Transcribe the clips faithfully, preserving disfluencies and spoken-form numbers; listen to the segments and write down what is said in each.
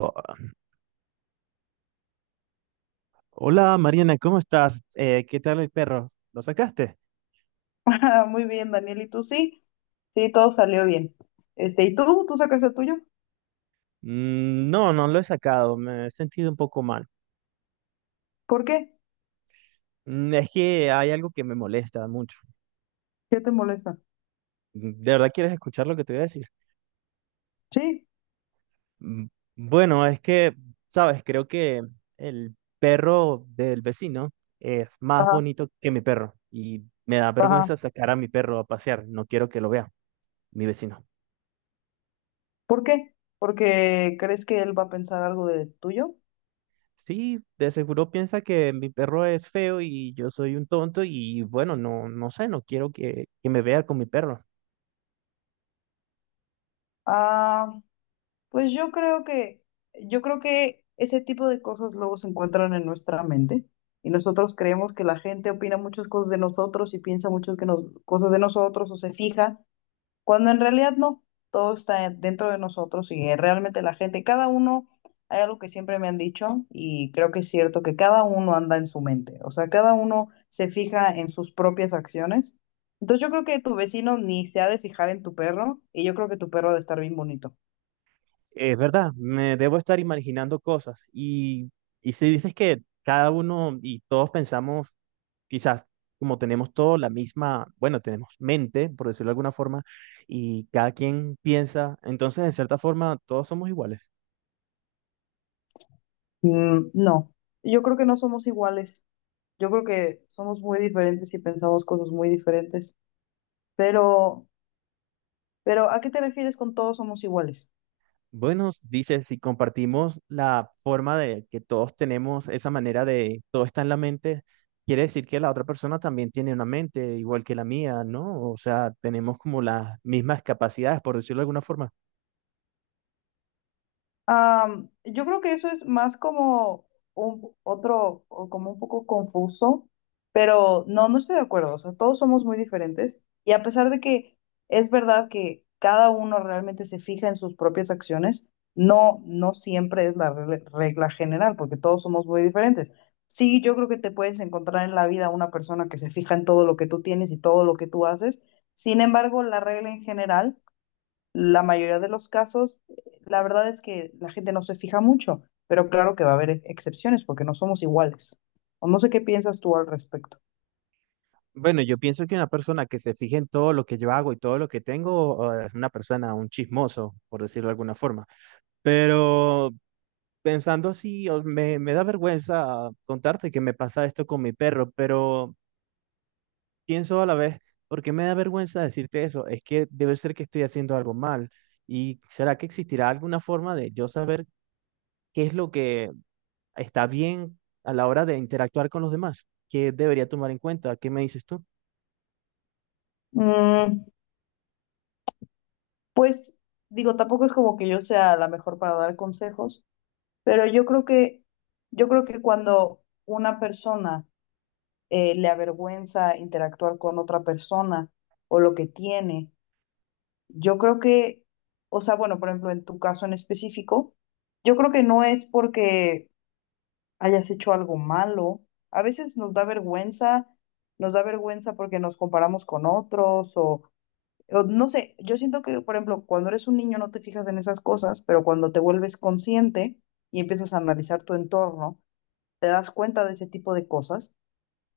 Oh, Hola Mariana, ¿cómo estás? Eh, ¿qué tal el perro? ¿Lo sacaste? Ah, muy bien, Daniel, ¿y tú sí? Sí, todo salió bien. Este, ¿y tú? ¿Tú sacaste el tuyo? Mm, no, no lo he sacado, me he sentido un poco mal. ¿Por qué? Mm, es que hay algo que me molesta mucho. ¿Qué te molesta? Mm, ¿De verdad quieres escuchar lo que te voy a decir? Sí, Mm, bueno, es que, sabes, creo que el perro del vecino es más ajá, bonito que mi perro y me da ajá. vergüenza sacar a mi perro a pasear, no quiero que lo vea mi vecino. ¿Por qué? ¿Porque crees que él va a pensar algo de tuyo? Sí, de seguro piensa que mi perro es feo y yo soy un tonto y bueno, no, no sé, no quiero que, que me vea con mi perro. Ah, pues yo creo que, yo creo que ese tipo de cosas luego se encuentran en nuestra mente y nosotros creemos que la gente opina muchas cosas de nosotros y piensa muchas que nos- cosas de nosotros o se fija. Cuando en realidad no, todo está dentro de nosotros y eh, realmente la gente, cada uno, hay algo que siempre me han dicho y creo que es cierto que cada uno anda en su mente, o sea, cada uno se fija en sus propias acciones. Entonces yo creo que tu vecino ni se ha de fijar en tu perro y yo creo que tu perro ha de estar bien bonito. Es verdad, me debo estar imaginando cosas. Y, y si dices que cada uno y todos pensamos, quizás como tenemos todos la misma, bueno, tenemos mente, por decirlo de alguna forma, y cada quien piensa, entonces de cierta forma todos somos iguales. Mm, no, yo creo que no somos iguales, yo creo que somos muy diferentes y pensamos cosas muy diferentes, pero, pero ¿a qué te refieres con todos somos iguales? Bueno, dice, si compartimos la forma de que todos tenemos esa manera de todo está en la mente, quiere decir que la otra persona también tiene una mente igual que la mía, ¿no? O sea, tenemos como las mismas capacidades, por decirlo de alguna forma. Am, yo creo que eso es más como un otro, o como un poco confuso, pero no, no estoy de acuerdo. O sea, todos somos muy diferentes y a pesar de que es verdad que cada uno realmente se fija en sus propias acciones, no, no siempre es la rele- regla general, porque todos somos muy diferentes. Sí, yo creo que te puedes encontrar en la vida una persona que se fija en todo lo que tú tienes y todo lo que tú haces. Sin embargo, la regla en general, la mayoría de los casos, la verdad es que la gente no se fija mucho, pero claro que va a haber ex- excepciones porque no somos iguales. O no sé qué piensas tú al respecto. Bueno, yo pienso que una persona que se fije en todo lo que yo hago y todo lo que tengo eh, es una persona, un chismoso, por decirlo de alguna forma. Pero pensando así, o- me, me da vergüenza contarte que me pasa esto con mi perro, pero... pienso a la vez, ¿porque me da vergüenza decirte eso? Es que debe ser que estoy haciendo algo mal. ¿Y será que existirá alguna forma de yo saber qué es lo que está bien a la hora de interactuar con los demás? ¿Qué debería tomar en cuenta? ¿Qué me dices tú? Mm, pues digo, tampoco es como que yo sea la mejor para dar consejos, pero yo creo que yo creo que cuando una persona eh, le avergüenza interactuar con otra persona o lo que tiene, yo creo que, o sea, bueno, por ejemplo, en tu caso en específico, yo creo que no es porque hayas hecho algo malo. A veces nos da vergüenza, nos da vergüenza porque nos comparamos con otros o, o no sé, yo siento que, por ejemplo, cuando eres un niño no te fijas en esas cosas, pero cuando te vuelves consciente y empiezas a analizar tu entorno, te das cuenta de ese tipo de cosas.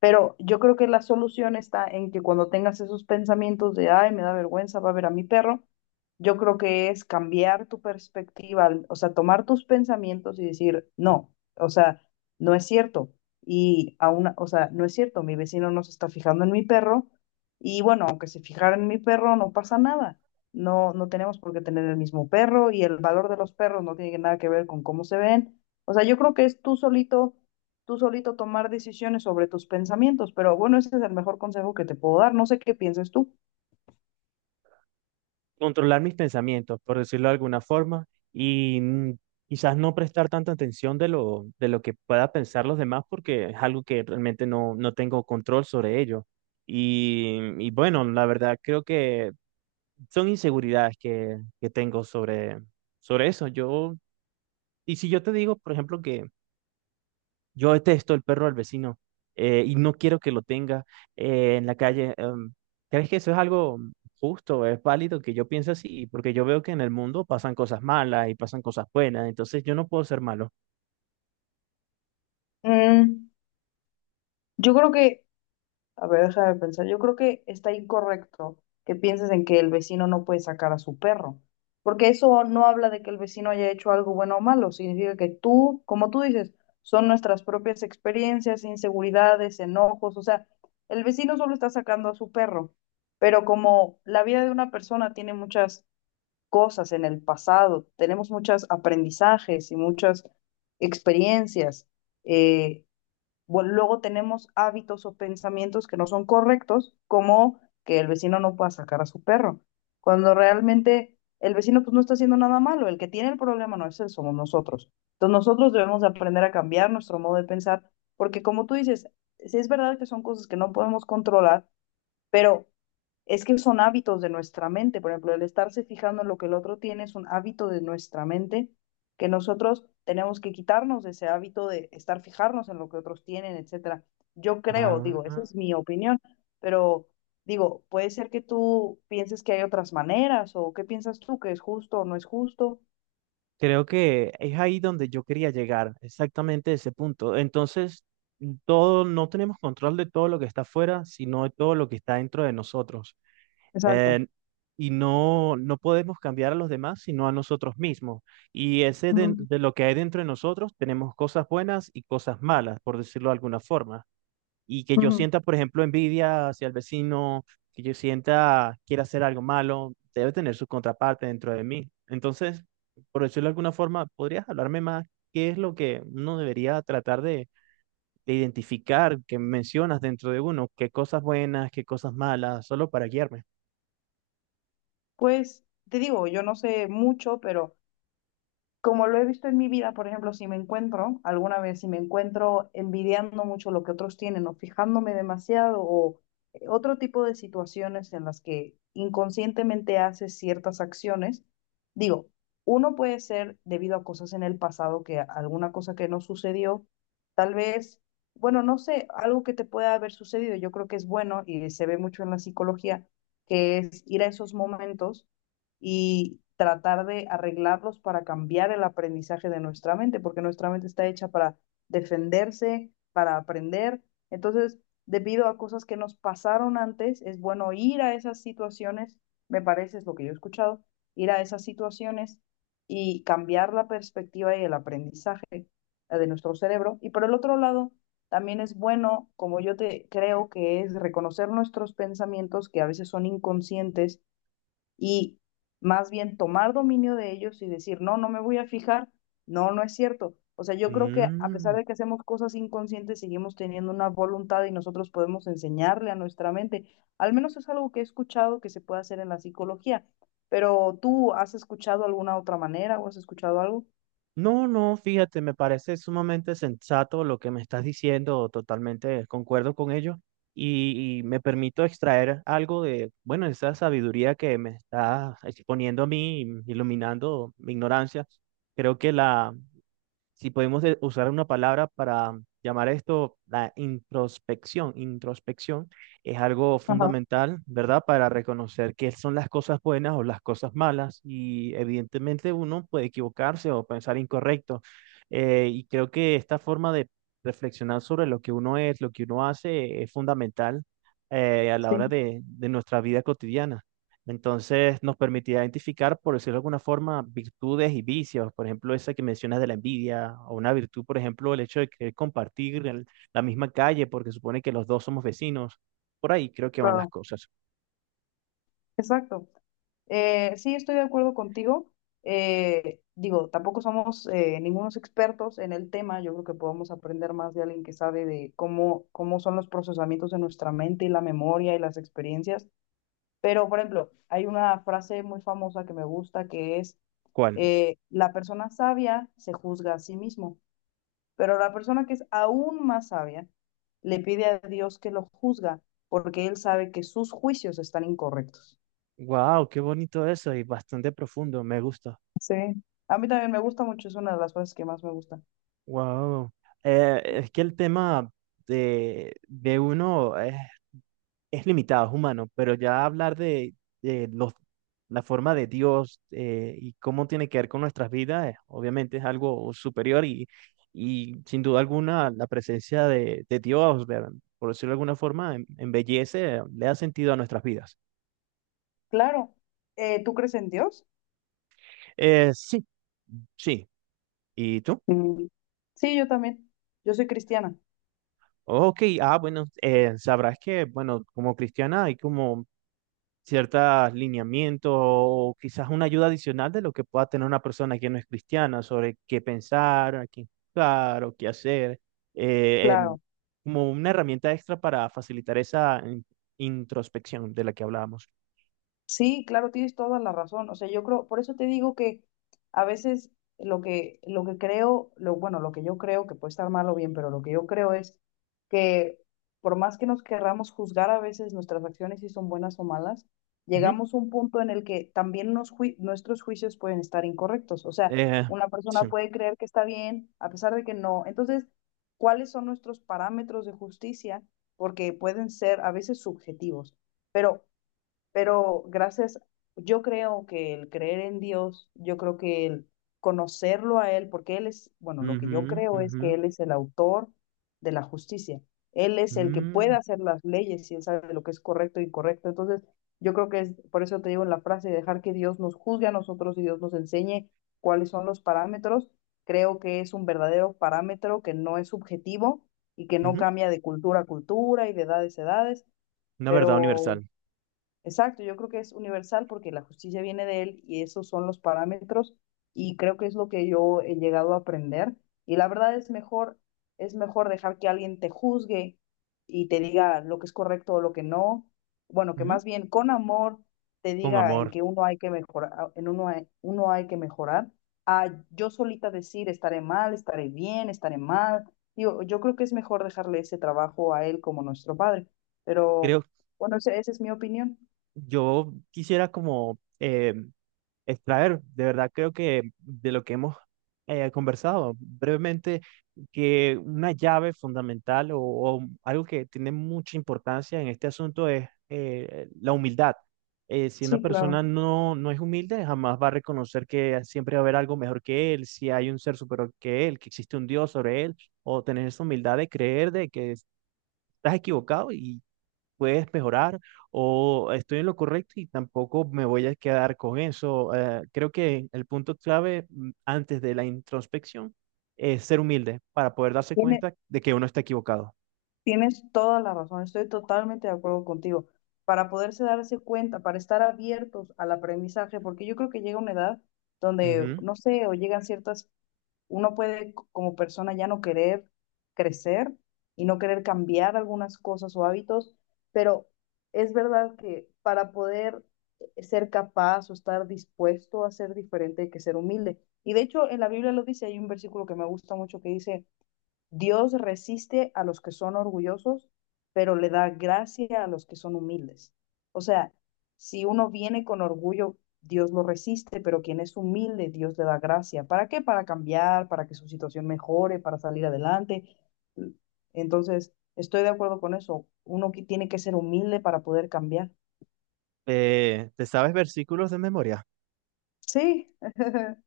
Pero yo creo que la solución está en que cuando tengas esos pensamientos de, ay, me da vergüenza, va a ver a mi perro, yo creo que es cambiar tu perspectiva, al- o sea, tomar tus pensamientos y decir, no, o sea, no es cierto. Y aún, o sea, no es cierto, mi vecino no se está fijando en mi perro y bueno, aunque se fijara en mi perro, no pasa nada. No, no tenemos por qué tener el mismo perro y el valor de los perros no tiene nada que ver con cómo se ven. O sea, yo creo que es tú solito tú solito tomar decisiones sobre tus pensamientos, pero bueno, ese es el mejor consejo que te puedo dar. No sé qué piensas tú. Controlar mis pensamientos, por decirlo de alguna forma, y mm, quizás no prestar tanta atención de lo, de lo que pueda pensar los demás, porque es algo que realmente no, no tengo control sobre ello. Y, y bueno, la verdad creo que son inseguridades que, que tengo sobre, sobre eso. Yo, y si yo te digo, por ejemplo, que yo detesto el perro del vecino eh, y no quiero que lo tenga eh, en la calle, em, ¿crees que eso es algo justo, es válido que yo piense así? Porque yo veo que en el mundo pasan cosas malas y pasan cosas buenas, entonces yo no puedo ser malo. Mm, yo creo que, a ver, déjame pensar, yo creo que está incorrecto que pienses en que el vecino no puede sacar a su perro, porque eso no habla de que el vecino haya hecho algo bueno o malo, significa que tú, como tú dices, son nuestras propias experiencias, inseguridades, enojos, o sea, el vecino solo está sacando a su perro, pero como la vida de una persona tiene muchas cosas en el pasado, tenemos muchos aprendizajes y muchas experiencias. Eh, bueno, luego tenemos hábitos o pensamientos que no son correctos, como que el vecino no pueda sacar a su perro, cuando realmente el vecino pues no está haciendo nada malo, el que tiene el problema no es él, somos nosotros. Entonces nosotros debemos de aprender a cambiar nuestro modo de pensar, porque como tú dices, sí es verdad que son cosas que no podemos controlar, pero es que son hábitos de nuestra mente, por ejemplo, el estarse fijando en lo que el otro tiene es un hábito de nuestra mente que nosotros tenemos que quitarnos de ese hábito de estar fijarnos en lo que otros tienen, etcétera. Yo creo, digo, esa Ah. es mi opinión, pero digo, puede ser que tú pienses que hay otras maneras o qué piensas tú que es justo o no es justo. Creo que es ahí donde yo quería llegar, exactamente ese punto. Entonces, todo, no tenemos control de todo lo que está afuera, sino de todo lo que está dentro de nosotros. Exacto. Eh, y no, no podemos cambiar a los demás, sino a nosotros mismos. Y ese de, Ujú, de lo que hay dentro de nosotros, tenemos cosas buenas y cosas malas, por decirlo de alguna forma. Y que yo ujú. sienta, por ejemplo, envidia hacia el vecino, que yo sienta quiera hacer algo malo, debe tener su contraparte dentro de mí. Entonces, por decirlo de alguna forma, ¿podrías hablarme más qué es lo que uno debería tratar de, de identificar que mencionas dentro de uno? ¿Qué cosas buenas, qué cosas malas, solo para guiarme? Pues te digo, yo no sé mucho, pero como lo he visto en mi vida, por ejemplo, si me encuentro, alguna vez, si me encuentro envidiando mucho lo que otros tienen o fijándome demasiado o eh, otro tipo de situaciones en las que inconscientemente haces ciertas acciones, digo, uno puede ser debido a cosas en el pasado, que a- alguna cosa que no sucedió, tal vez, bueno, no sé, algo que te pueda haber sucedido, yo creo que es bueno y se ve mucho en la psicología, que es ir a esos momentos y tratar de arreglarlos para cambiar el aprendizaje de nuestra mente, porque nuestra mente está hecha para defenderse, para aprender. Entonces, debido a cosas que nos pasaron antes, es bueno ir a esas situaciones, me parece, es lo que yo he escuchado, ir a esas situaciones y cambiar la perspectiva y el aprendizaje eh, de nuestro cerebro. Y por el otro lado, también es bueno, como yo te creo que es reconocer nuestros pensamientos que a veces son inconscientes y más bien tomar dominio de ellos y decir, no, no me voy a fijar, no, no es cierto. O sea, yo creo que a pesar Mm, de que hacemos cosas inconscientes, seguimos teniendo una voluntad y nosotros podemos enseñarle a nuestra mente. Al menos es algo que he escuchado que se puede hacer en la psicología, pero ¿tú has escuchado alguna otra manera o has escuchado algo? No, no, fíjate, me parece sumamente sensato lo que me estás diciendo, totalmente concuerdo con ello y, y me permito extraer algo de, bueno, esa sabiduría que me está exponiendo a mí, iluminando mi ignorancia. Creo que la, si podemos eh, usar una palabra para llamar esto la introspección, introspección es algo Ajá, fundamental, ¿verdad? Para reconocer qué son las cosas buenas o las cosas malas y evidentemente uno puede equivocarse o pensar incorrecto. Eh, y creo que esta forma de reflexionar sobre lo que uno es, lo que uno hace, es fundamental eh, a la sí, hora de, de nuestra vida cotidiana. Entonces nos permitía identificar, por decirlo de alguna forma, virtudes y vicios. Por ejemplo, esa que mencionas de la envidia, o una virtud, por ejemplo, el hecho de querer compartir el- la misma calle, porque supone que los dos somos vecinos. Por ahí creo que van las claro. cosas. Exacto. Eh, sí, estoy de acuerdo contigo. Eh, digo, tampoco somos eh, ningunos expertos en el tema. Yo creo que podemos aprender más de alguien que sabe de cómo, cómo son los procesamientos de nuestra mente y la memoria y las experiencias. Pero, por ejemplo, hay una frase muy famosa que me gusta que es, ¿Cuál? eh, la persona sabia se juzga a sí mismo, pero la persona que es aún más sabia le pide a Dios que lo juzga porque él sabe que sus juicios están incorrectos. Wow, qué bonito eso y bastante profundo. Me gusta. Sí, a mí también me gusta mucho, es una de las cosas que más me gusta. Wow. Eh, es que el tema de, de uno es, es limitado, es humano, pero ya hablar de, de los, la forma de Dios eh, y cómo tiene que ver con nuestras vidas, eh, obviamente es algo superior y, y sin duda alguna la presencia de, de Dios, ver- por decirlo de alguna forma, em- embellece, eh, le da sentido a nuestras vidas. Claro, eh, ¿tú crees en Dios? Eh, sí, sí. ¿Y tú? Mm, sí, yo también. Yo soy cristiana, Ok, ah, bueno, eh, sabrás que, bueno, como cristiana hay como ciertos lineamientos o quizás una ayuda adicional de lo que pueda tener una persona que no es cristiana sobre qué pensar, a qué buscar o qué hacer, eh, em, claro. como una herramienta extra para facilitar esa in- introspección de la que hablábamos. Sí, claro, tienes toda la razón. O sea, yo creo, por eso te digo que a veces lo que, lo que creo, lo, bueno, lo que yo creo, que puede estar mal o bien, pero lo que yo creo es que por más que nos querramos juzgar a veces nuestras acciones si son buenas o malas, Ujú. llegamos a un punto en el que también nos jui- nuestros juicios pueden estar incorrectos. O sea, Eh, una persona sí. puede creer que está bien a pesar de que no. Entonces, ¿cuáles son nuestros parámetros de justicia? Porque pueden ser a veces subjetivos. Pero pero gracias, yo creo que el creer en Dios, yo creo que el conocerlo a Él, porque Él es, bueno, lo que Ujú, yo creo es ujú, que Él es el autor de la justicia. Él es el que puede mm, hacer las leyes y Él sabe lo que es correcto e incorrecto. Entonces, yo creo que es, por eso te digo en la frase, dejar que Dios nos juzgue a nosotros y Dios nos enseñe cuáles son los parámetros. Creo que es un verdadero parámetro que no es subjetivo y que no ujú. cambia de cultura a cultura y de edades a edades Una verdad pero. universal, Exacto, yo creo que es universal porque la justicia viene de él y esos son los parámetros y creo que es lo que yo he llegado a aprender y la verdad es mejor, es mejor dejar que alguien te juzgue y te diga lo que es correcto o lo que no, bueno, que ujú. más bien con amor te Con diga en amor. que uno hay que mejorar, en uno hay, uno hay que mejorar, a yo solita decir estaré mal, estaré bien, estaré mal. Digo, yo creo que es mejor dejarle ese trabajo a él como nuestro padre, pero Creo, bueno, ese- esa es mi opinión. yo quisiera como eh, extraer, de verdad creo que de lo que hemos eh, conversado brevemente, que una llave fundamental o, o algo que tiene mucha importancia en este asunto es eh, la humildad. Eh, si una Sí, claro. persona no, no es humilde, jamás va a reconocer que siempre va a haber algo mejor que él, si hay un ser superior que él, que existe un Dios sobre él, o tener esa humildad de creer de que estás equivocado y puedes mejorar o estoy en lo correcto y tampoco me voy a quedar con eso. Eh, creo que el punto clave mm, antes de la introspección es ser humilde para poder darse Tiene- cuenta de que uno está equivocado. tienes toda la razón. Estoy totalmente de acuerdo contigo. Para poderse darse cuenta, para estar abiertos al aprendizaje, porque yo creo que llega una edad donde, Ujú. no sé, o llegan ciertas, uno puede c- como persona ya no querer crecer y no querer cambiar algunas cosas o hábitos, pero es verdad que para poder ser capaz o estar dispuesto a ser diferente hay que ser humilde. Y de hecho, en la Biblia lo dice, hay un versículo que me gusta mucho que dice: Dios resiste a los que son orgullosos, pero le da gracia a los que son humildes. O sea, si uno viene con orgullo, Dios lo resiste, pero quien es humilde, Dios le da gracia. ¿Para qué? Para cambiar, para que su situación mejore, para salir adelante. Entonces, estoy de acuerdo con eso. Uno que tiene que ser humilde para poder cambiar. Eh, ¿te sabes versículos de memoria? Sí.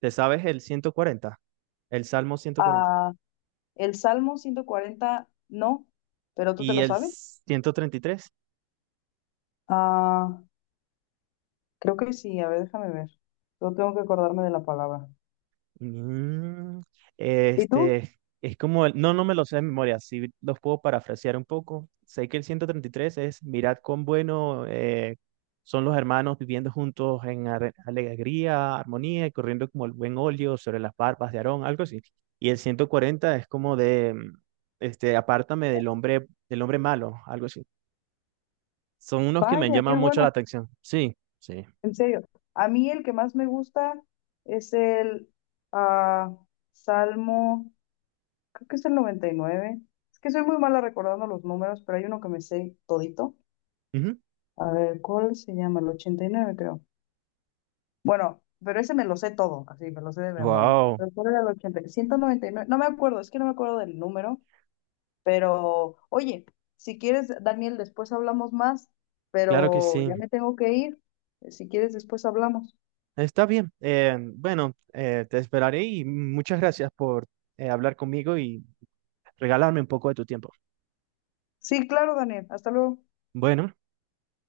¿Te sabes el ciento cuarenta, el Salmo ciento cuarenta Ah, el Salmo ciento cuarenta, no, pero tú te y lo el sabes. ciento treinta y tres? Ah, creo que sí, a ver, déjame ver. Yo tengo que acordarme de la palabra. Mm, ¿Y tú? este, es como, el- no, no me lo sé de memoria, sí los puedo parafrasear un poco. Sé que el ciento treinta y tres es, mirad cuán bueno eh, son los hermanos viviendo juntos en ar- alegría, armonía y corriendo como el buen óleo sobre las barbas de Aarón, algo así. Y el ciento cuarenta es como de, mm, este, apártame del hombre, del hombre malo, algo así. Son unos que me Vaya, qué llaman mucho la bueno, atención. Sí, sí. en serio. A mí el que más me gusta es el ah, Salmo, creo que es el noventa y nueve. Es que soy muy mala recordando los números, pero hay uno que me sé todito. A ver, ¿cuál se llama? El ochenta y nueve creo. Bueno, pero ese me lo sé todo, así, me lo sé de memoria. Wow, Pero ¿cuál era? El ochenta, ciento noventa y nueve no me acuerdo, es que no me acuerdo del número. Pero, oye, si quieres, Daniel, después hablamos más, claro que pero sí. ya me tengo que ir. Si quieres, después hablamos. Está bien. Eh, bueno, eh, te esperaré y muchas gracias por eh, hablar conmigo y regalarme un poco de tu tiempo. Sí, claro, Daniel. Hasta luego. Bueno.